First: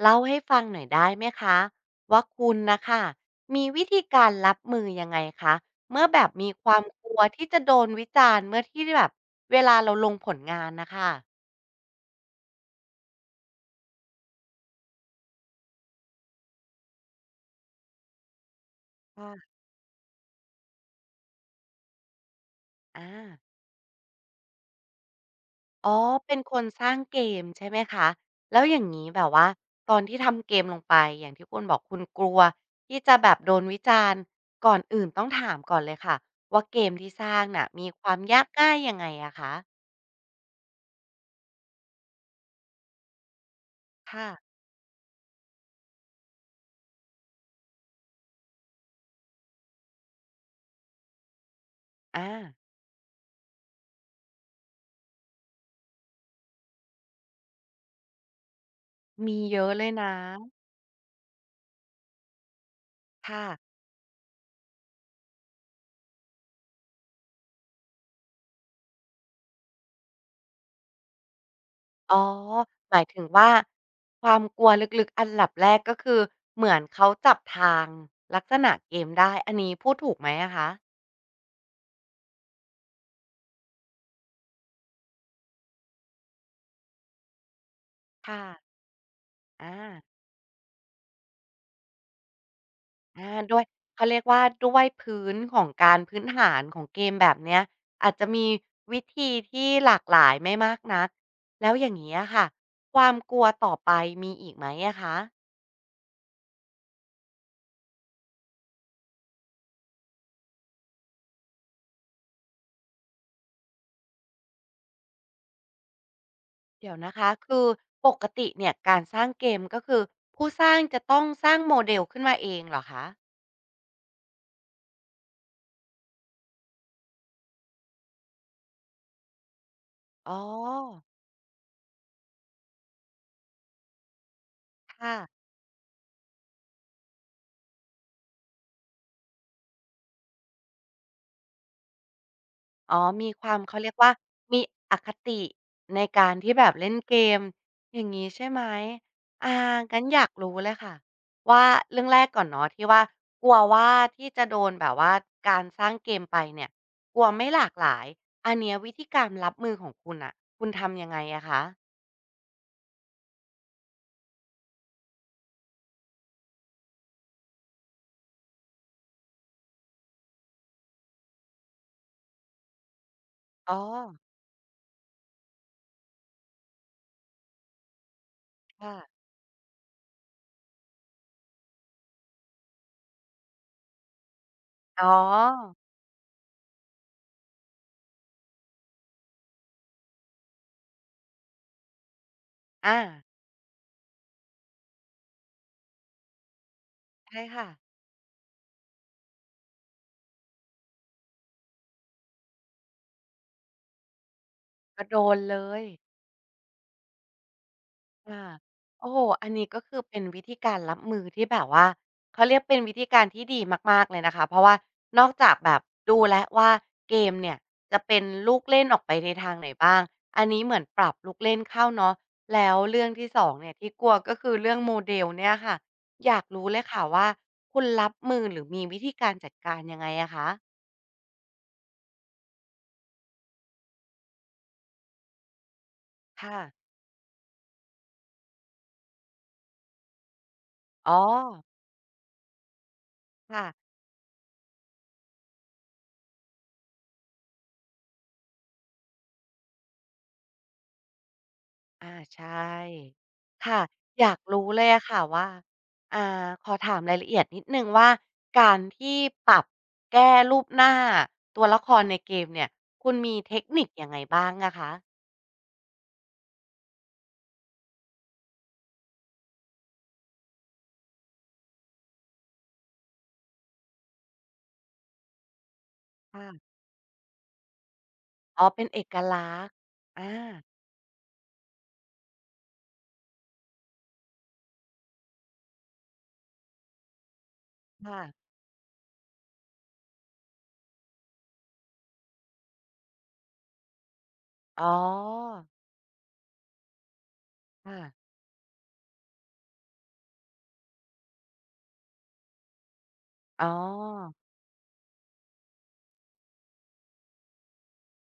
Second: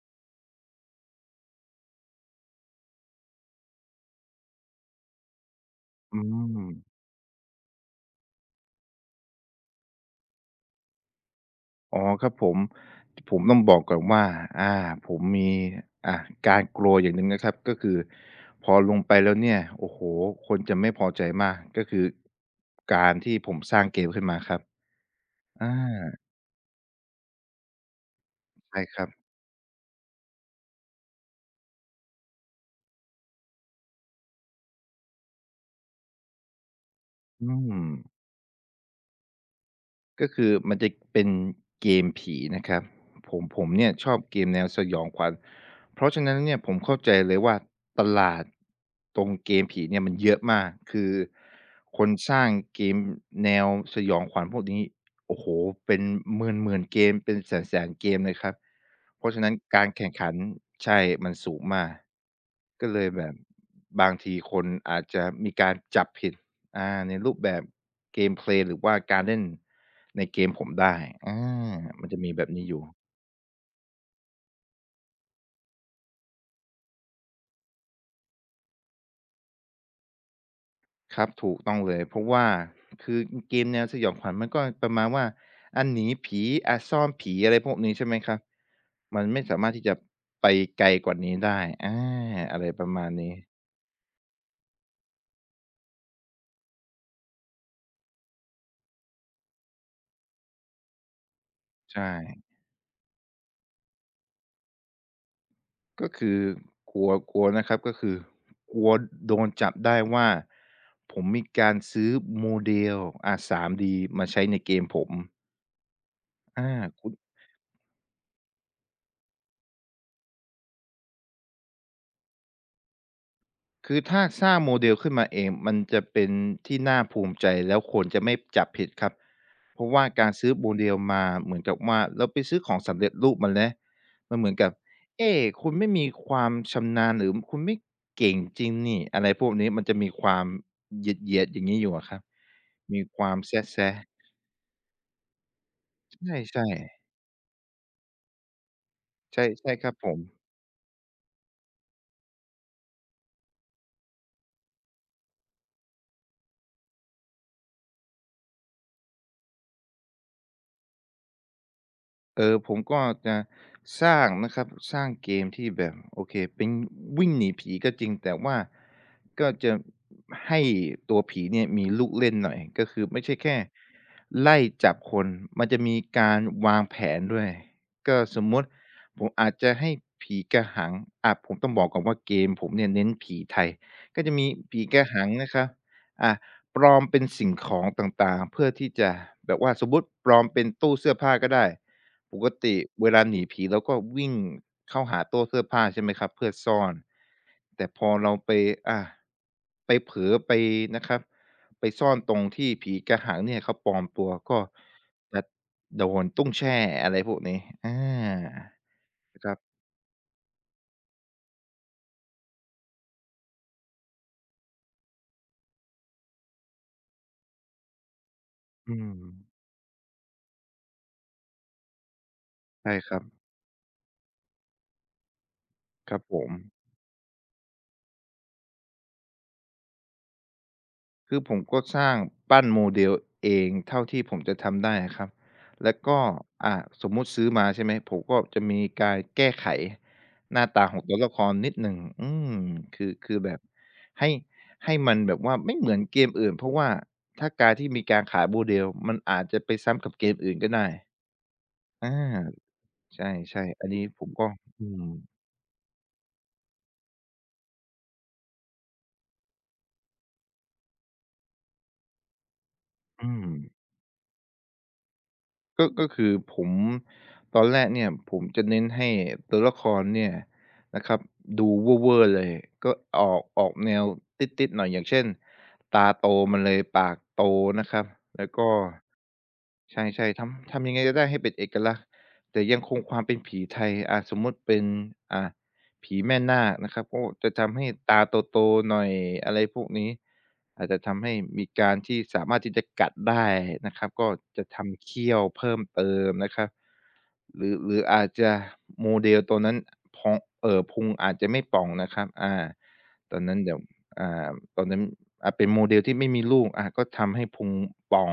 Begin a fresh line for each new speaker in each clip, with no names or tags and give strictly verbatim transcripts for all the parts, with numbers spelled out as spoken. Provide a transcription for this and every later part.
เล่าให้ฟังหน่อยได้ไหมคะว่าคุณนะคะมีวิธีการรับมือยังไงคะเมื่อ
อื
แบบมีค
ม
วามกลัวที่จะโดนวิจารณ์เมื่อที่แบบเวลาเราลงผลงานนะคะ
อ๋อครับผม ผมต้องบอกก่อนว่าอาผมมีอ่าการกลัวอย่างหนึ่งนะครับ ก็คือพอลงไป
ค่ะ
แล้วเนี่ย โอ้โฮคนจะไม่พอใจมาก ก็คือ
อา
การที่ผมสร้างเกมขึ้นมาครับ
อ๋อ
อา
เป็นคนสร้างเกมใช่ไหมคะแล้วอ
ใช่
ย่าง
ครั
นี้
บ
แบบว่าตอนที่ทำเกมลงไปอย่างที่คุณบอกคุณกลัวที่จะแบบโดนวิจารณ์ก่อนอื่นต้องถามก่อนเลยค่ะว่าเกมที่สร้าง
อื
น่ะ
ม
มีความยากง่ายยังไงอะคะ
ก็คือมันจะเป็นเกมผีนะครับผมผมเนี่ยชอบ
ค่ะ
เกมแนวสยองขวัญเพราะฉะนั้นเนี่ยผมเข้าใจเลยว่าตลาดตรงเกมผีเนี่ยมันเยอะมากคือคน
อา
สร้างเกมแนวสยองขวัญพวกนี้โอ้โฮเป็นหมื่นๆเกมเป็นแสนๆเกมเลยครับเพราะ
มี
ฉะนั้น
เยอะเล
การ
ย
แข่
นะ
งขันใช่มันสูงมากก็เลยแบบ
ค่ะ
บางทีคนอาจจะมีการจับผิด อาในรูปแบบ Gameplay หรือว่าการเล่นในเกมผมได้อามันจะ
อ๋อ
มีแบบนี้อยู่
หมายถึงว่าความกลัวลึกๆอันดับแรกก็คือเหมือนเขาจับทางลักษณะเกมได้ อันนี้พูดถูกไหมอะคะ
ครับถูกต้องเลยเพราะว่าคือเกมแนวสยองขวัญมันก็ประมาณว่าอาหนีผีอาซ่อนผีอะไรพวกนี้ใช่ไหมครับ
ค่ะ
มันไม่สามารถที่จะ
อา
ไปไกลกว่านี้ได้อาอะไรประมาณ
อา
นี้
ด้วยเขาเรียกว่าด้วยพื้นของการพื้นฐานของเกมแบบเนี้ยอาจจะมีวิธีที่หลากหลายไม่มากนักแล้วอย่าง
ใช่
งี้อะค่ะความกลัวต่อไปมีอีกไหมอะคะ
ก็คือกลัวกลัวนะครับก็คือกลัวโดนจับได้ว่าผมมีการซื้อ Model อา สามดี มาใช้ในเกมผม อา
เดี๋ยว
คุ
นะ
ณ
คะคือปกติเนี่ยการสร้างเกมก็คือผู้สร้างจะต้องสร้างโมเดลขึ้นมาเองเหรอคะ
คือถ้าสร้างโมเดลขึ้นมาเองมันจะเป็นที่น่าภูมิใจแล้วคนจะไม่จับผิดครับเพราะว่ากา
อ๋
ร
อ
ซื้อโมเดลมาเหมือนกับว่าเราไปซื้อของสำเร็จรูปมาแล้วมันเหมือนกับ
ค่ะ
เอ๊คุณไม่มีความชำนาญหรือคุณไม่เก่งจริงนี่อะไรพวกนี้มันจะมีความเหยียดๆอย่างงี้อยู่อะครับ
อ๋อ
มีค
มี
วาม
ค
แ
วามเขาเรีย
ซะ
กว่ามีอคติใน
ๆ
กา
ใช่
ร
ๆ
ที่
ใช
แบบเล่นเกมอย่างงี้ใช่ไหม
่
อา
ใช่ครับ
งั้น
ผ
อ
ม
ยากรู้เลยค่ะว่าเรื่องแรกก่อนเนาะที่ว่ากลัวว่าที่จะโดนแบบว่าการสร้างเกมไปเนี่ยกลัวไม่หลากหลายอันเนี้ยวิธีการรับมือของคุณน่ะคุณทำยังไงอะคะ
เออผมก็จะสร้างนะครับสร้างเกมที่แบบโอเคเป็นวิ่งหนีผีก็จริงแต่ว่าก็จะให้ตัวผีเนี่ยมีลูกเล่นหน่อยก็คือไม่ใช่แค่
อ๋อ
ไล่จับคนมันจะมีการวางแผนด้วยก็สมมุติ
ค่ะ
ผมอาจจะให้ผีกระหังอาผมต้องบอกก่อนว่าเกมผมเนี่ยเน้นผีไทยก็จะมีผีก
อ๋
ระ
อ
หังนะครับอ่าปลอมเป็นสิ่งของต่างๆเพื่อที่จะแบบว่าสมมุติปลอมเป็นตู้เสื้อผ้าก็ได้ ปกติ
อา
เวลาหนีผีเราก็วิ่งเข้าหาตู้เสื้อผ้าใช่ไหมครับเพื่อซ่อน
ใช่ค่ะ
แต่พอเราไปอ่าไปเผลอไปนะครับไปซ่อนตรงที่ผีกระหังเนี่ยเขาปลอมตัวก็
ก็โดน
จะ
เลย
โดนตุ้งแช่อะไรพวกนี้อ
ค่ะ
า
โอ้โฮอั
ค
น
รั
นี้
บ
ก็คือเป็นวิธีการรับมือที่แบบว่าเขาเรียกเป็นวิธีการที่ดีมากๆเลยนะคะเพราะว่านอกจากแบบดูแล้วว่าเกมเนี่ยจะเป็นลูกเล่นอ
อื
อกไป
ม
ในทางไหนบ้างอันนี้เหมือนปรับลูกเล่นเข้าเนาะแล้ว
ใช่
เรื่อ
ค
ง
รับ
ที่สองเนี่ยที่กลัวก็คือเรื่อง model เนี่ยค่ะ
ครับ
อ
ผ
ยาก
ม
รู้เลยค่ะว่าคุณรับมือหรือมีวิธีการจัดการยังไงอะคะ
คือผมก็สร้างปั้นโมเดลเองเท่าที่ผมจะทำได้อะครับแล้วก็
ค่ะ
อ่าสมมุติซื้อมาใช่ไหมผมก็จะมีการแก้ไขหน้าตาของ
อ๋อ
ตัวละครนิดหนึ่งอืมคือคือแบบ
ค่ะ
ให้ให้มันแบบว่าไม่เหมือนเกมอื่นเพราะว่าถ้าการที่มีการขายโมเดลมันอาจจะไปซ้ำกับเกมอื่นก็ได้อ
อาใช
า
่
ใช่
ค่ะ
ๆอันนี้ผ
อ
ม
ยาก
ก็
รู้เล
อื
ยอะ
ม
ค่ะว่าอ่าขอถามรายละเอียดนิดหนึ่งว่าการที่ปรับแก้รูปหน้าตัวละครในเกมเนี่ยคุณ
อื
มี
ม
เทคนิคยังไงบ้างอะคะ
ก็ก็คือผมตอนแรกเนี่ยผมจะเน้นให้ตัวละครเนี่ยนะครับดูเว่อร์ๆเลยก็ออกออกแนวติ๊ดๆหน่อยอย่างเช่นตาโต
ค่ะ
มาเลยปากโตนะครับแล้ว
อ๋อ
ก็
เป็นเอกลักษณ์
ใช่
อา
ๆทำทำยังไงก็ได้ให้เป็นเอกลักษณ์แต่ยังคงความเป็นผีไทยอาสมมุติเป็นอ่า ผีแม่นาคนะครับก็จะทำให้ตา
ค่ะ
โตๆหน่อยอะไรพวกนี้อาจจะทำให้มีการที่สามารถที่จะกัดได้นะครับก็จะ
อ๋
ทำเขี้ยว
อ
เพิ่มเติมนะครับ หรือหรื
ค่ะ
ออาจจะโมเดลตัวนั้นพองเอ่อพุงอาจจะไม่ป่องนะครับอาตอนนั้น
อ๋
เดี๋ยวอ่
อ
าตอนนั้นอ่าเป็นโมเดลที่ไม่มีลูกอาก็ทำให้พุงป่อง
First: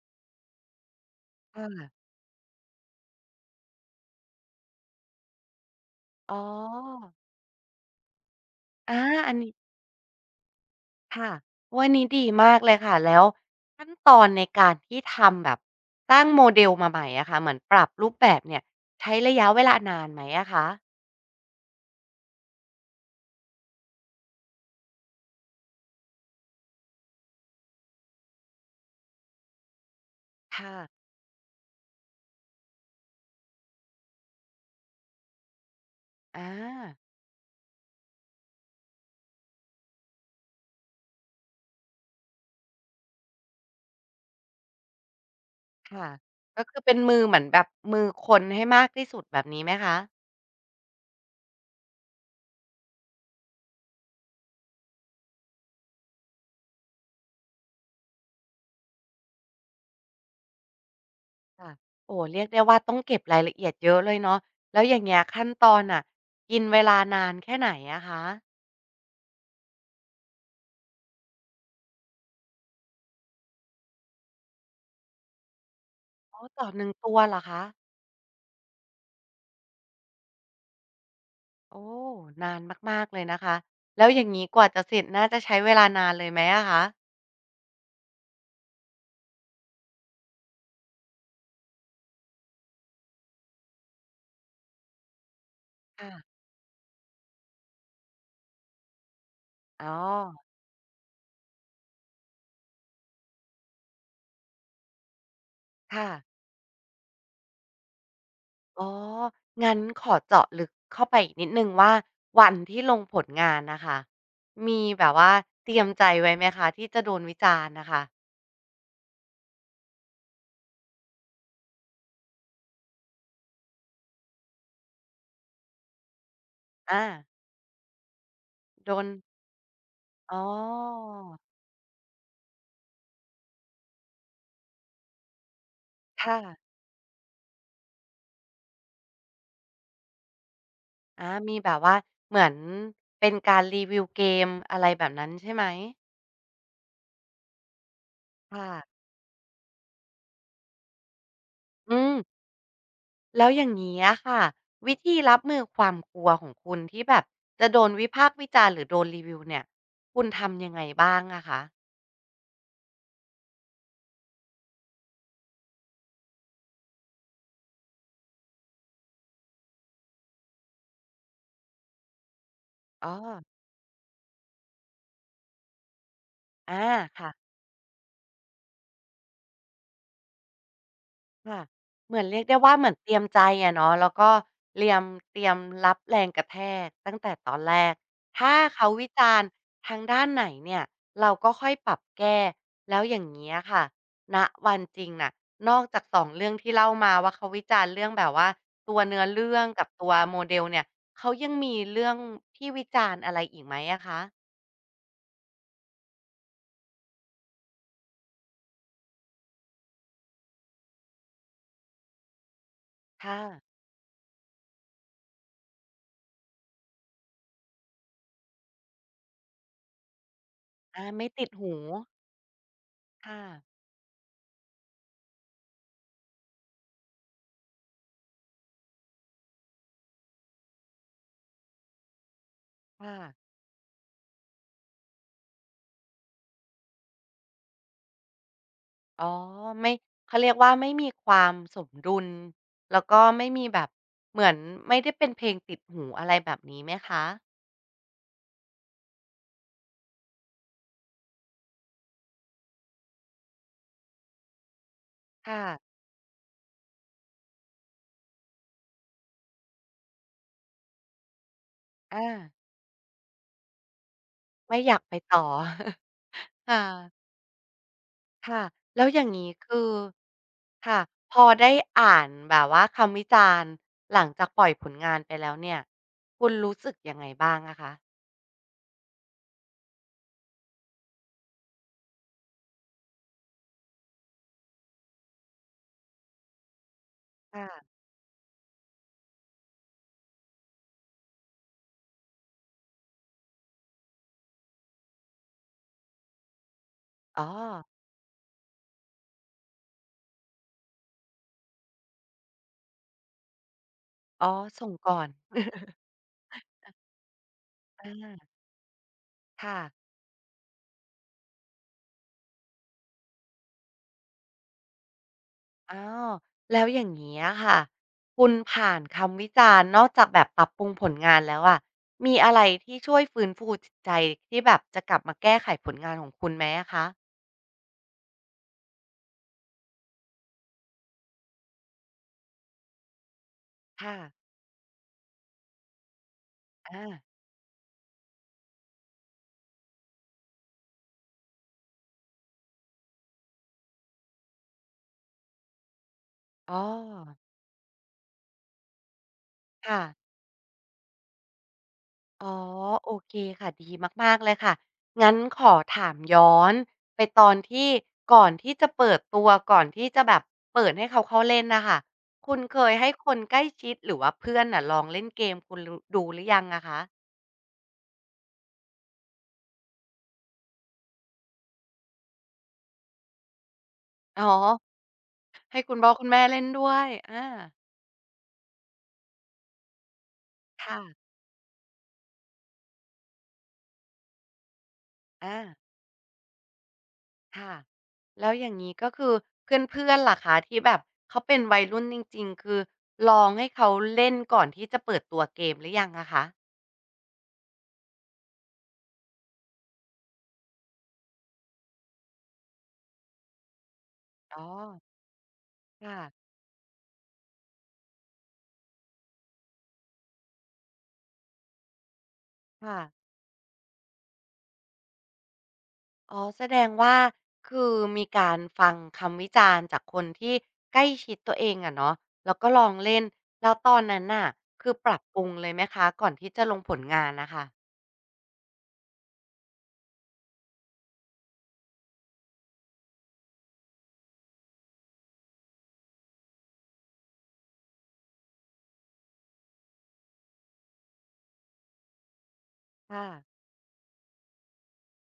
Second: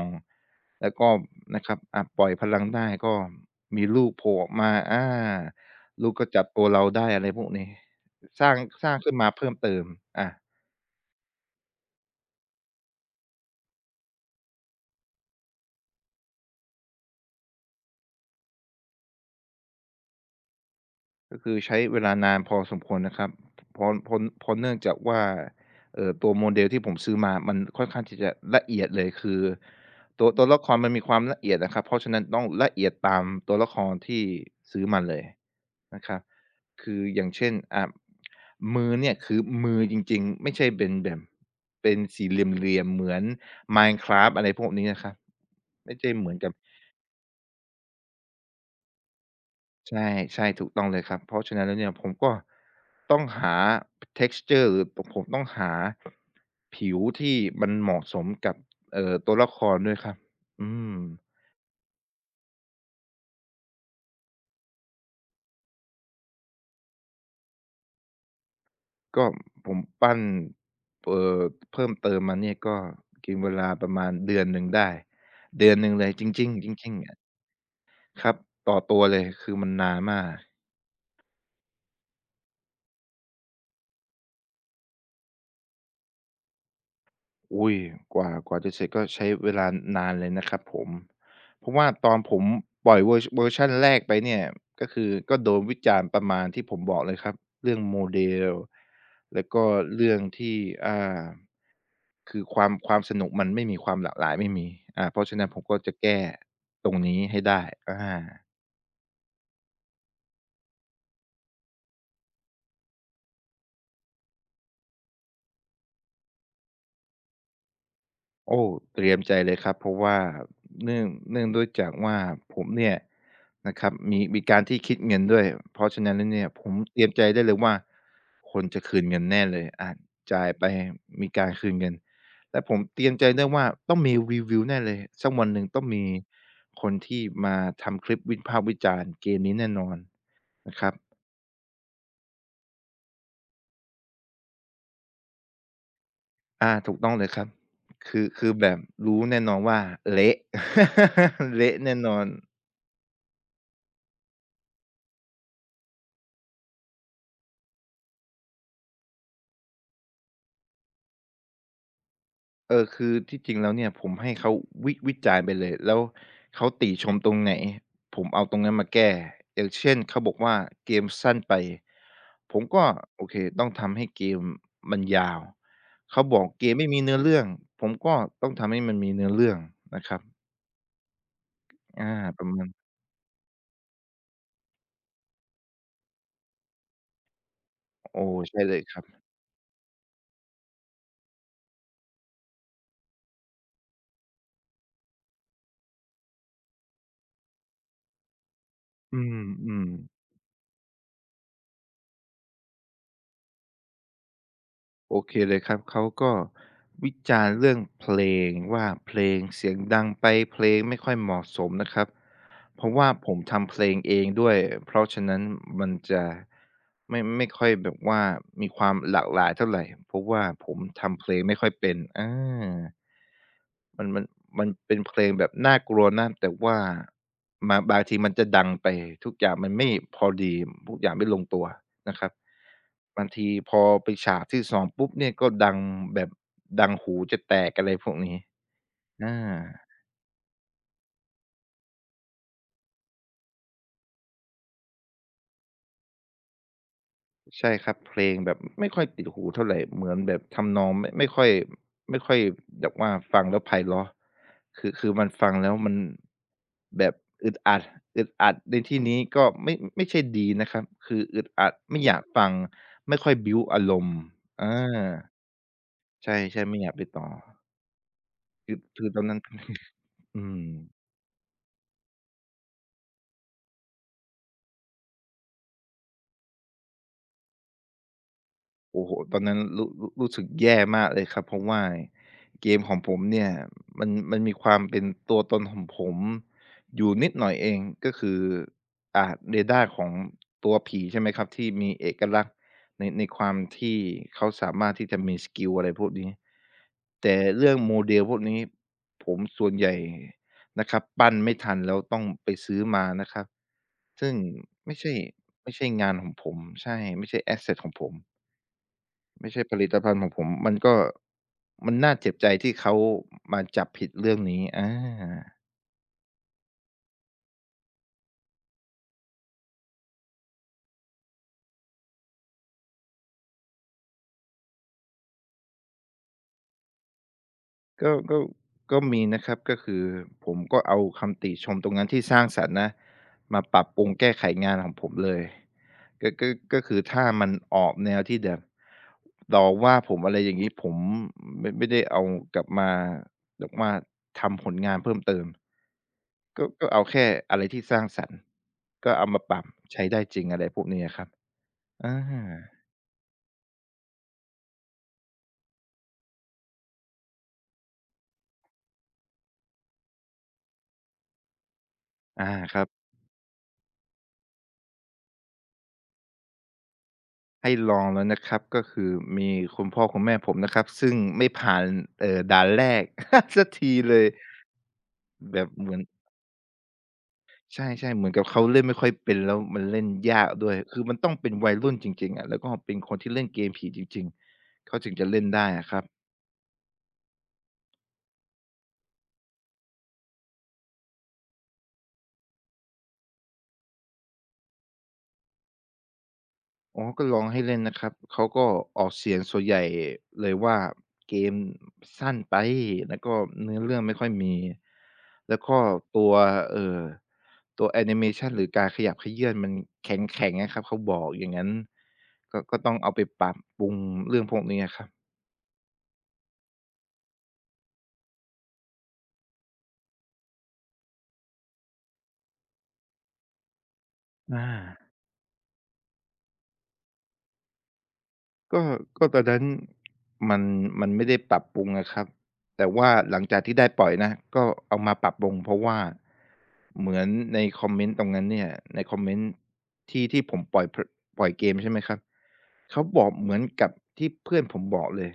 แล้วก็
ค
นะครับอ่า
่ะ
ปล่อยพลังได้ก็มีลูกโผล่ออกมาอาลูกก็
อ๋
จับตัวเราได้
อ
อะไรพวกนี้สร้างสร้าง
อา
ขึ้นมา
อัน
เพิ่
นี้
มเติมอา
ค่ะวันนี้ดีมากเลยค่ะแล้วขั้นตอนในการที่ทำแบบสร้างโมเดลมาใหม่อะค่ะเหมือนปรับรูปแบบเนี่ยใช้ระยะเวลานานไหมอะคะ
ก็คือใช้เวลานานพอสมควรนะครับเพราะเพราะเพราะเนื่องจากว่าเอ่อตัวโมเดลที่ผมซื้อมามันค่อนข้างที่จะละเอียดเลยคือตัวตัวละค
ค่ะ
รมันมีความละเอียดนะครับเพราะฉะนั้นต้องละเอียดตามตัวละครที่ซื้อมาเลยนะครับ
อา
คืออย่างเช่นอ่ามือเนี่ยคือมือจริงๆไม่ใช่เป็นแบบเป็นสี่เหลี่ยมๆเหมือน Minecraft อะไรพวกนี้นะครับไม่
ค่ะ
ใช่เหมือนกับ
ก็คือเป็นมือเหมือนแบบมือคนให้มากที่สุดแบบนี้ไหมคะ
ใช่ใช่ถูกต้องเลยครับเพราะฉะนั้นแล้วเนี่ยผมก็ต้องหา texture หรือปผมต้องหาผิวที่มันเหมาะสมกับเอ่อตัวละครด้วยครับอืม
ค่ะโอ้โฮเรียกได้ว่าต้องเก็บรายละเอียดเยอะเลยเนาะแล้วอย่างเงี้ยขั้นตอนน่ะกินเวลานานแค่ไหนอะคะ
ก็ผมปั้นเอ่อเพิ่มเติมมาเนี่ยก็กินเวลาประมาณเดือนหนึ่งได้เดือนหนึ่งเลยจ
อ๋อ
ริง
ต่
ๆ
อ
จ
หนึ่ง
ริงๆ
ตั
อะ
วเหรอคะ
ครับต่อตัวเลยคือมันนานมาก
โอ้นานมากๆเลยนะคะแล้วอย่างงี้กว่าจะเสร็จน่าจะใช้เวลานานเลยไหมอะคะ
อุ๊ยกว่ากว่าจะเสร็จก็ใช้เวลานานเลยนะครับผมเพราะว่าตอนผมปล่อยเวอร์เวอร์ชันแรกไปเนี่ยก็คือก็โดนวิจารณ์ประ
ค่ะ
มาณที่ผมบอกเลยครับเรื่อง Model แล้วก็
อ๋อ
เรื่องที่อ่าคือความความสนุกมันไม่มีความหลากหลายไม่มีอ่าเพราะฉะนั้นผมก็จะ
ค่ะ
แก้ตรงนี้ให้ได้อา
อ๋องั้นขอเจาะลึกเข้าไปอีกนิดหนึ่งว่าวันที่ลงผลงานน่ะค่ะมีแบบว่าเตรียมใจไว้ไหมคะที่จะโดนวิจารณ์น่ะค่ะ
โอ้เตรียมใจเลยครับเพราะว่าเนื่องเนื่องด้วยจากว่าผมเนี่ยนะครับมีมีการที่คิดเงินด้วยเพราะฉะนั้นแล้วเนี่ยผมเต
อา
รียมใจได้เลยว่าคนจะ
โด
คืน
น
เงินแน่เลยอา
อ๋
จ่ายไป
อ
มีการคืนเงินและผมเตรียมใจได้ว่าต้องมีรีวิวแน่เลยสักวันหนึ่งต้องมี
ค่ะ
คนที่มาทำคลิปวิพากษ์วิจารณ์เกมนี้แน่นอนนะครับ
อามีแบบว่าเหมือนเป็นการรีวิวเกมอะไรแบบนั้นใช่ไหม
อาถูกต้องเลยครับคือคือแบบ
ค่ะ
รู้แน่นอนว่าเละ เละ
อื
แน่น
ม
อน
แล้วอย่างนี้อะค่ะวิธีรับมือความกลัวของคุณที่แบบจะโดนวิพากษ์วิจารณ์หรือโดนรีวิวเนี่ยคุณทำยังไงบ้างอะคะ
เออคือที่จริงแล้วเนี่ยผมให้เขาวิวิจารณ์ไปเลยแล้วเขาติชมตรงไหนผมเอาตรงนั้นมาแก้อย่างเช่นเขาบอกว่าเกมสั้นไปผมก็
อ๋อ
โอเคต้องทำให้เกมมันยาวเขาบอกเกม
อา
ไม่มีเนื้อ
ค่ะ
เรื่องผมก็ต้องทำให้มันมีเนื้อเรื่องนะครับ
ค่ะ
อา
เหมือนเรี
ป
ยก
ระ
ได้
มาณ
ว่าเหมือนเตรียมใจอะเนาะแล้วก็เรียมเตรียมรับแรงกระแทกตั้งแต่ตอนแรก
โอ้
ถ้า
ใช่เลย
เขา
ครั
วิ
บ
จารณ์ทางด้านไหนเนี่ยเราก็ค่อยปรับแก้แล้วอย่างเงี้ยค่ะณวันจริงน่ะนอกจากสองเรื่องที่เล่ามาว่าเขาวิจารณ์เรื่องแบบว่าตัว
อื
เนื้อเรื่องกับ
ม
ตัว
ๆ
model เนี่ยเขายังมีเรื่องที่วิจารณ์อะไรอีกไหมอะคะ
โอเคเลยครับเขาก็วิจารณ์เรื่องเพลงว่าเพลงเสียงดังไปเพลงไม่ค่อยเหมาะสมนะครับเพราะว่าผ
ค่ะ
มทำเพลงเองด้วยเพราะฉะนั้นมันจะไม่ไม่ค่อยแบบว่ามีความหลากหลายเท่าไหรเพราะว่าผม
อา
ทำเพ
ไม่
ลง
ติด
ไม่ค่อ
หู
ยเป็นอา
ค่ะ
มันมันมันเป็นเพลงแบบน่ากลัวนะแต่ว่ามาบางทีมันจะดังไปทุกอย่างมันไม่พอดีทุกอย่างไม่ลงตัวนะครับบาง
ค่ะ
ทีพอไปฉากที่สองปุ๊บเนี่ยก็ดังแบบดังหูจะแตกอะไรพวกนี้
อ๋อ
อา
ไม่เขาเรียกว่าไม่มีความสมดุลแล้วก็ไม่มีแบบเหมือนไม่ได้เป็นเพลงติดหูอะไรแบบนี้ไหมคะ
ใช่ครับเพลงแบบไม่ค่อยติดหูเท่าไรเหมือนแบบทำนองไม่ไม่ค่อยไม่ค่อยแบบว่าฟังแล้วไพเราะคือคือมันฟัง
ค่ะ
แล้วมันแบบอึดอัดอึดอัดในที่นี้ก็ไม่ไม่ใช่ดีนะครับคืออึดอัดไม่อยา
อา
กฟังไม่ค่อยบิลต์อารมณ์อ
ไม่อยากไป
า
ต่อ
ใช่ๆไม่
ค่ะ
อยากไปต่อ
ค่ะ
คือ
แล้
คื
ว
อ
อ
ตอน
ย่าง
นั้น
งี้คือ
อืม
ค่ะพอได้อ่านแบบว่าคำวิจารณ์หลังจากปล่อยผลงานไปแล้วเนี่ยคุณรู้สึกยังไงบ้างอะคะ
โอ้โฮตอนนั้นรู้รู้รู้สึกแย่มากเลยครับเพราะว่าเกมของผมเนี่ยมันมันมีความเป็นตัวตนของผมอยู่นิดหน่อยเอง
ค่ะ
ก็คืออ่าเรดาร์ของตัวผีใช่ไหมครับที่มีเอกลักษณ์ในในความที่เขาสามารถที่จะมีสกิลอะไรพวกนี้แต่
อ๋อ
เรื่อง model พวกนี้ผมส่วนใหญ่นะครับปั้นไม่ทันแล้วต้องไปซื้อมานะครับซึ่ง
อ๋อส่ง
ไม่
ก่
ใช่
อน
ไม่ใช่งานของผมใช่ไม่ใช่แอสเซตของผม
อา
ไม่ใช่ผ
ค่ะ
ลิตภัณฑ์ของผมมันก็มันน่าเจ็บใจที่เขามาจับผิดเรื่องนี้อา
อ้าวแล้วอย่างเงี้ยค่ะคุณผ่านคำวิจารณ์นอกจากแบบปรับปรุงผลงานแล้วอะมีอะไรที่ช่วยฟื้นฟูจิตใจที่แบบจะกลับมาแก้ไขผลงานของคุณไหมอะคะ
ก็ก็ก็มีนะครับก็คือผมก็เอาคำติชมตรงนั้นที่สร้างสรรค์นะมาปรับปรุง
ค่ะ
แก้ไขงานของผมเลยก็ก็ก็คือ
อา
ถ้ามันออกแนวที่แบบต่อว่าผมอะไรอย่างงี้ผมไม่ไม่ได้เอากลับมาแบบว่าทำผลงานเพิ่มเติมก็
อ๋อ
ก็เอาแค่อะไรที่สร้างสรรค์ก็เอามาปรับ
ค่ะ
ใช้ได้จริงอะไรพวกนี้อะครับอา
อ๋อโอเคค่ะดีมากๆเลยค่ะงั้นขอถามย้อนไปตอนที่ก่อนที่จะเปิดตัวก่อนที่จะแบบเปิดให้เขาเข้าเล่นน่ะค่ะ
อ่า
คุณ
ค
เค
รับ
ยให้คนใกล้ชิดหรือว่าเพื่อนน่ะลองเล่นเกมคุณรดูหรือยังอะคะ
ให้ลองแล้วนะครับก็คือมีคุณพ่อคุณแม่ผมนะครับซึ่งไม่ผ่านเอ่อด่านแรก สักทีเลย
อ๋อ
แบบ
ให้
เห
คุ
มื
ณ
อน
พ่อคุณแม่เล่นด้วยอา
ใช่ๆเหมือนกับเขาเล่นไม่ค่อยเป็นแล้วมันเล่นยากด้วย
ค่ะ
คือมันต้องเป็นวัยรุ่นจริงๆอะแล้วก็เป็นคนที่เล่นเกมผีจริงๆเขาถึงจะเล่น
อา
ได้อะครับ
ค่ะแล้วอย่างงี้ก็คือเพื่อนๆล่ะคะที่แบบเขาเป็นวัยรุ่นจริงๆคือลองให้เขาเล่นก่อนที่จะเปิดตัวเกมหรือยังอะคะ
อ๋อก็ลองให้เล่นนะครับ เขาก็ออกเสียงส่วนใหญ่เลยว่าเกมสั้นไป แล้วก็เนื้อเรื่องไม่ค่อยมี
อ๋อ
แล้วก็ตัว
ค่ะ
เอ่อตัวแอนิเมชันหรือการขยับเขยื้อนมันแข็งๆอะครับ เขาบอกอย่างงั้นก็ก็ต้อง
ค่ะ
เอาไปปรับปรุงเรื่องพวกนี้อะครับ
อ๋อแสดงว่าคือมีการฟังคำวิจารณ์จากคนที่ใกล้ชิดตัวเองอะเนาะแล้วก็ลองเล่นแล้วตอนนั้นน่ะ
อา
คือปรับปรุงเลยไหมคะก่อนที่จะลงผลงานน่ะค่ะ
ก็ก็ตอนนั้นมันมันไม่ได้ปรับปรุงอะครับแต่ว่าหลังจากที่ได้ปล่อยนะก็เอามาปรับปรุงเพราะว่าเหมือนในคอมเมนต์ตรงนั้นเนี่ยในคอมเมนต์ที่ที่ผมปล่อยพปล่อยเกมใช่ไหมครับเขาบ
ค่ะ
อกเหมือนกับที่เพื่อนผมบอกเลย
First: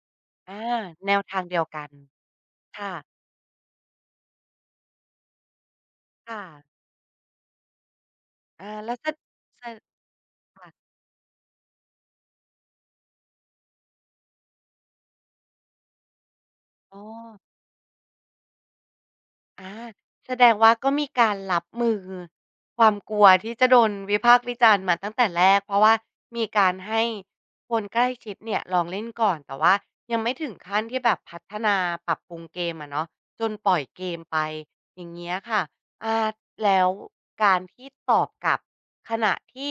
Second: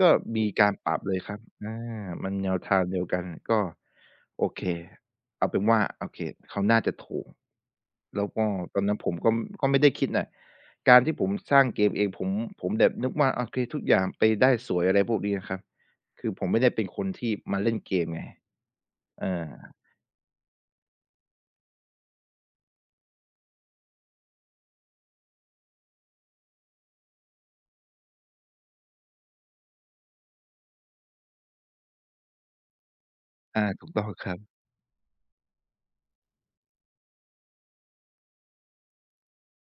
ก็มี
อา
การปรับ
แน
เลย
ว
ครั
ทา
บ
งเดียว
อา
กัน
มันแนวทาง
ค่ะ
เดียวกันก็โอเคเอาเป็นว่าโอเค
ค่ะ
เขาน่าจะถูกแล้วก็
อา
ตอน
แล้
นั้
ว
น
ส
ผ
ส
มก็ก็ไม่ได้คิดน่ะ
ค่ะ
การที่ผมสร้างเกมเองผมผมแบบนึกว่าโอเคทุกอย่างไปได้สวยอะไรพวกนี้นะครับ คือผมไม่ได้เป็น
อ๋
ค
อ
นที่มาเล่นเกมไงเออ
อาแสดงว่าก็มีการรับมือความกลัวที่จะโดนวิพากษ์วิจารณ์มาตั้งแต่แรกเพราะว่ามีการให้คนใกล้ชิดเนี่ยลองเล่นก่อนแต่ว่ายังไม่ถึงขั้นที่แบบพัฒนาปรับปรุงเกมอะเนาะจน
อา
ปล่อย
ถูก
เก
ต้อง
ม
ครั
ไป
บ
อย่างเงี้ยค่ะอาแล้วการที่ตอบกลับขณะที่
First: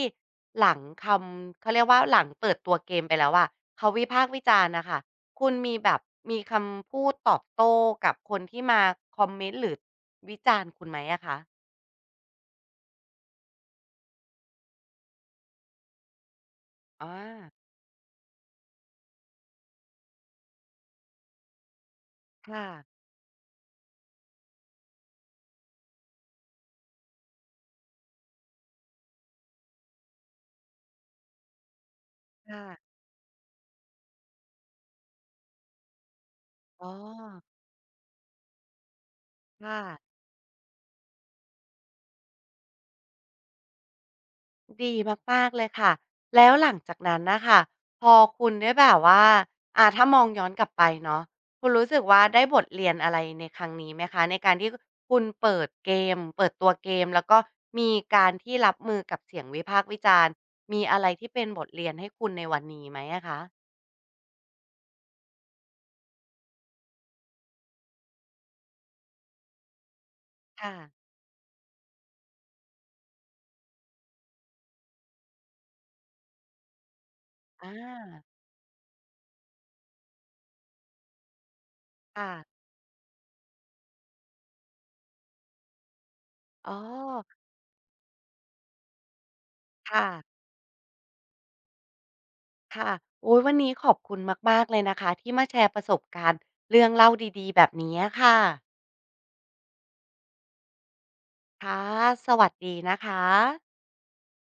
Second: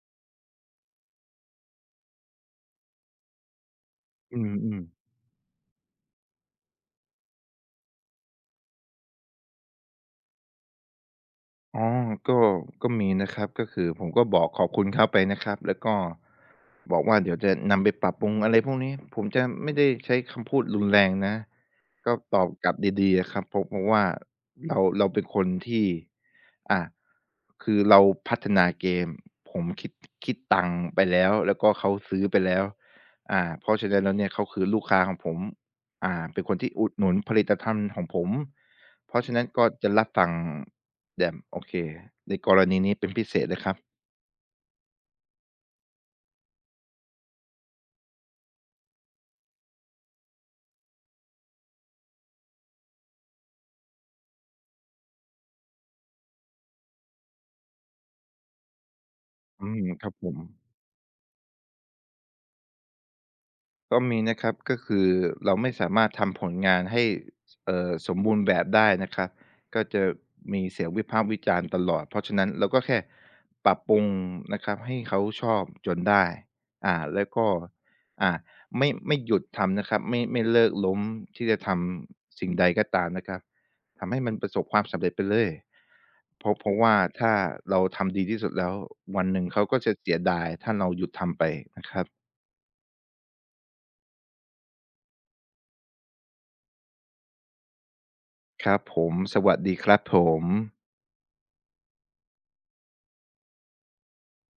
หลังคำเขาเรียกว่าหลังเปิดตัวเกมไปแล้วอะเขาวิพากษ์
อื
วิจารณ์
ม
น่ะ
ๆ
ค่ะ คุณมีแบบมีคำพูดตอบโต้กับคนที่มาคอมเมนต์หรือวิจารณ์คุณไหมอะคะ
อ๋อก็ก็มีนะครับก็คือผมก็บอกขอบคุณเขาไปนะครับแล้วก็บอกว่าเดี๋ยว
อา
จะนำไปปรับปรุงอะไรพวกนี้ ผมจะไม่ได้ใช้คำพูดรุนแรงนะก็ตอบ
ค่ะ
กลับดีๆอะครับเพราะเพราะว่าเราเราเป็นคนที่อ่าคือเราพัฒนาเกม ผมคิดคิดตังค์ไปแล้ว แล้วก็เขาซื้อไปแล้ว
ค่ะ
อ่าเพราะฉะนั้นแล้วเนี่ยเขาคือลูกค้าของผมอ่าเป็นคนที่อุ
อ๋อ
ดหนุนผลิตภัณฑ์ของผมเพราะฉะนั้นก็
ค่ะ
จะรับฟัง แหลมโอเคในกรณีนี้เป็นพิเศษเลยครับ
ดีมากๆเลยค่ะแล้วหลังจากนั้นน่ะค่ะพอคุณได้แบบว่าอาถ้ามองย้อนกลับไปเนาะคุณรู้สึกว่าได้บทเรียนอะไรในครั้งนี้ไหมคะในการที่คุณเปิดเกมเปิดตัวเกมแล้วก็มีการที่รับมือกับเสียงวิ
อื
พา
ม
กษ์วิ
ครับ
จา
ผ
รณ์
ม
มีอะไรที่เป็นบทเรียนให้คุณในวันนี้ไหมอะคะ
ก็มีนะครับก็คือเราไม่สามารถทำผลงานให้เอ่อสมบูรณ์แบบได้นะครับก็จะมี
ค่ะ
เสียงวิพากษ์วิจารณ์ตลอดเพราะฉะนั้นเราก็แค่ปรับปรุงนะครับให้เขาชอบจนได้อ่าแล้วก็
อา
อ่าไม่ไม่หยุดทำนะครับไม่ไม่เลิกล้มที่จะทำสิ่ง
ค่ะ
ใดก็ตามนะครับทำให้มันประสบความสำเร็จไปเลยเพราะเพ
อ๋อ
ราะว่าถ้าเราทำดีที่สุดแล้ววันหนึ่งเขาก็จะ
ค่ะ
เสียดายถ้าเราหยุดทำไปนะครับ
ค่ะโอ๊ยวันนี้ขอบคุณมากๆเลยนะคะที่มาแชร์ประสบการณ์เรื่องเล่าดีๆแบบนี้อะค่ะ
ครับผมสวัสดีครับผม
ค่ะ สวัสดีนะคะ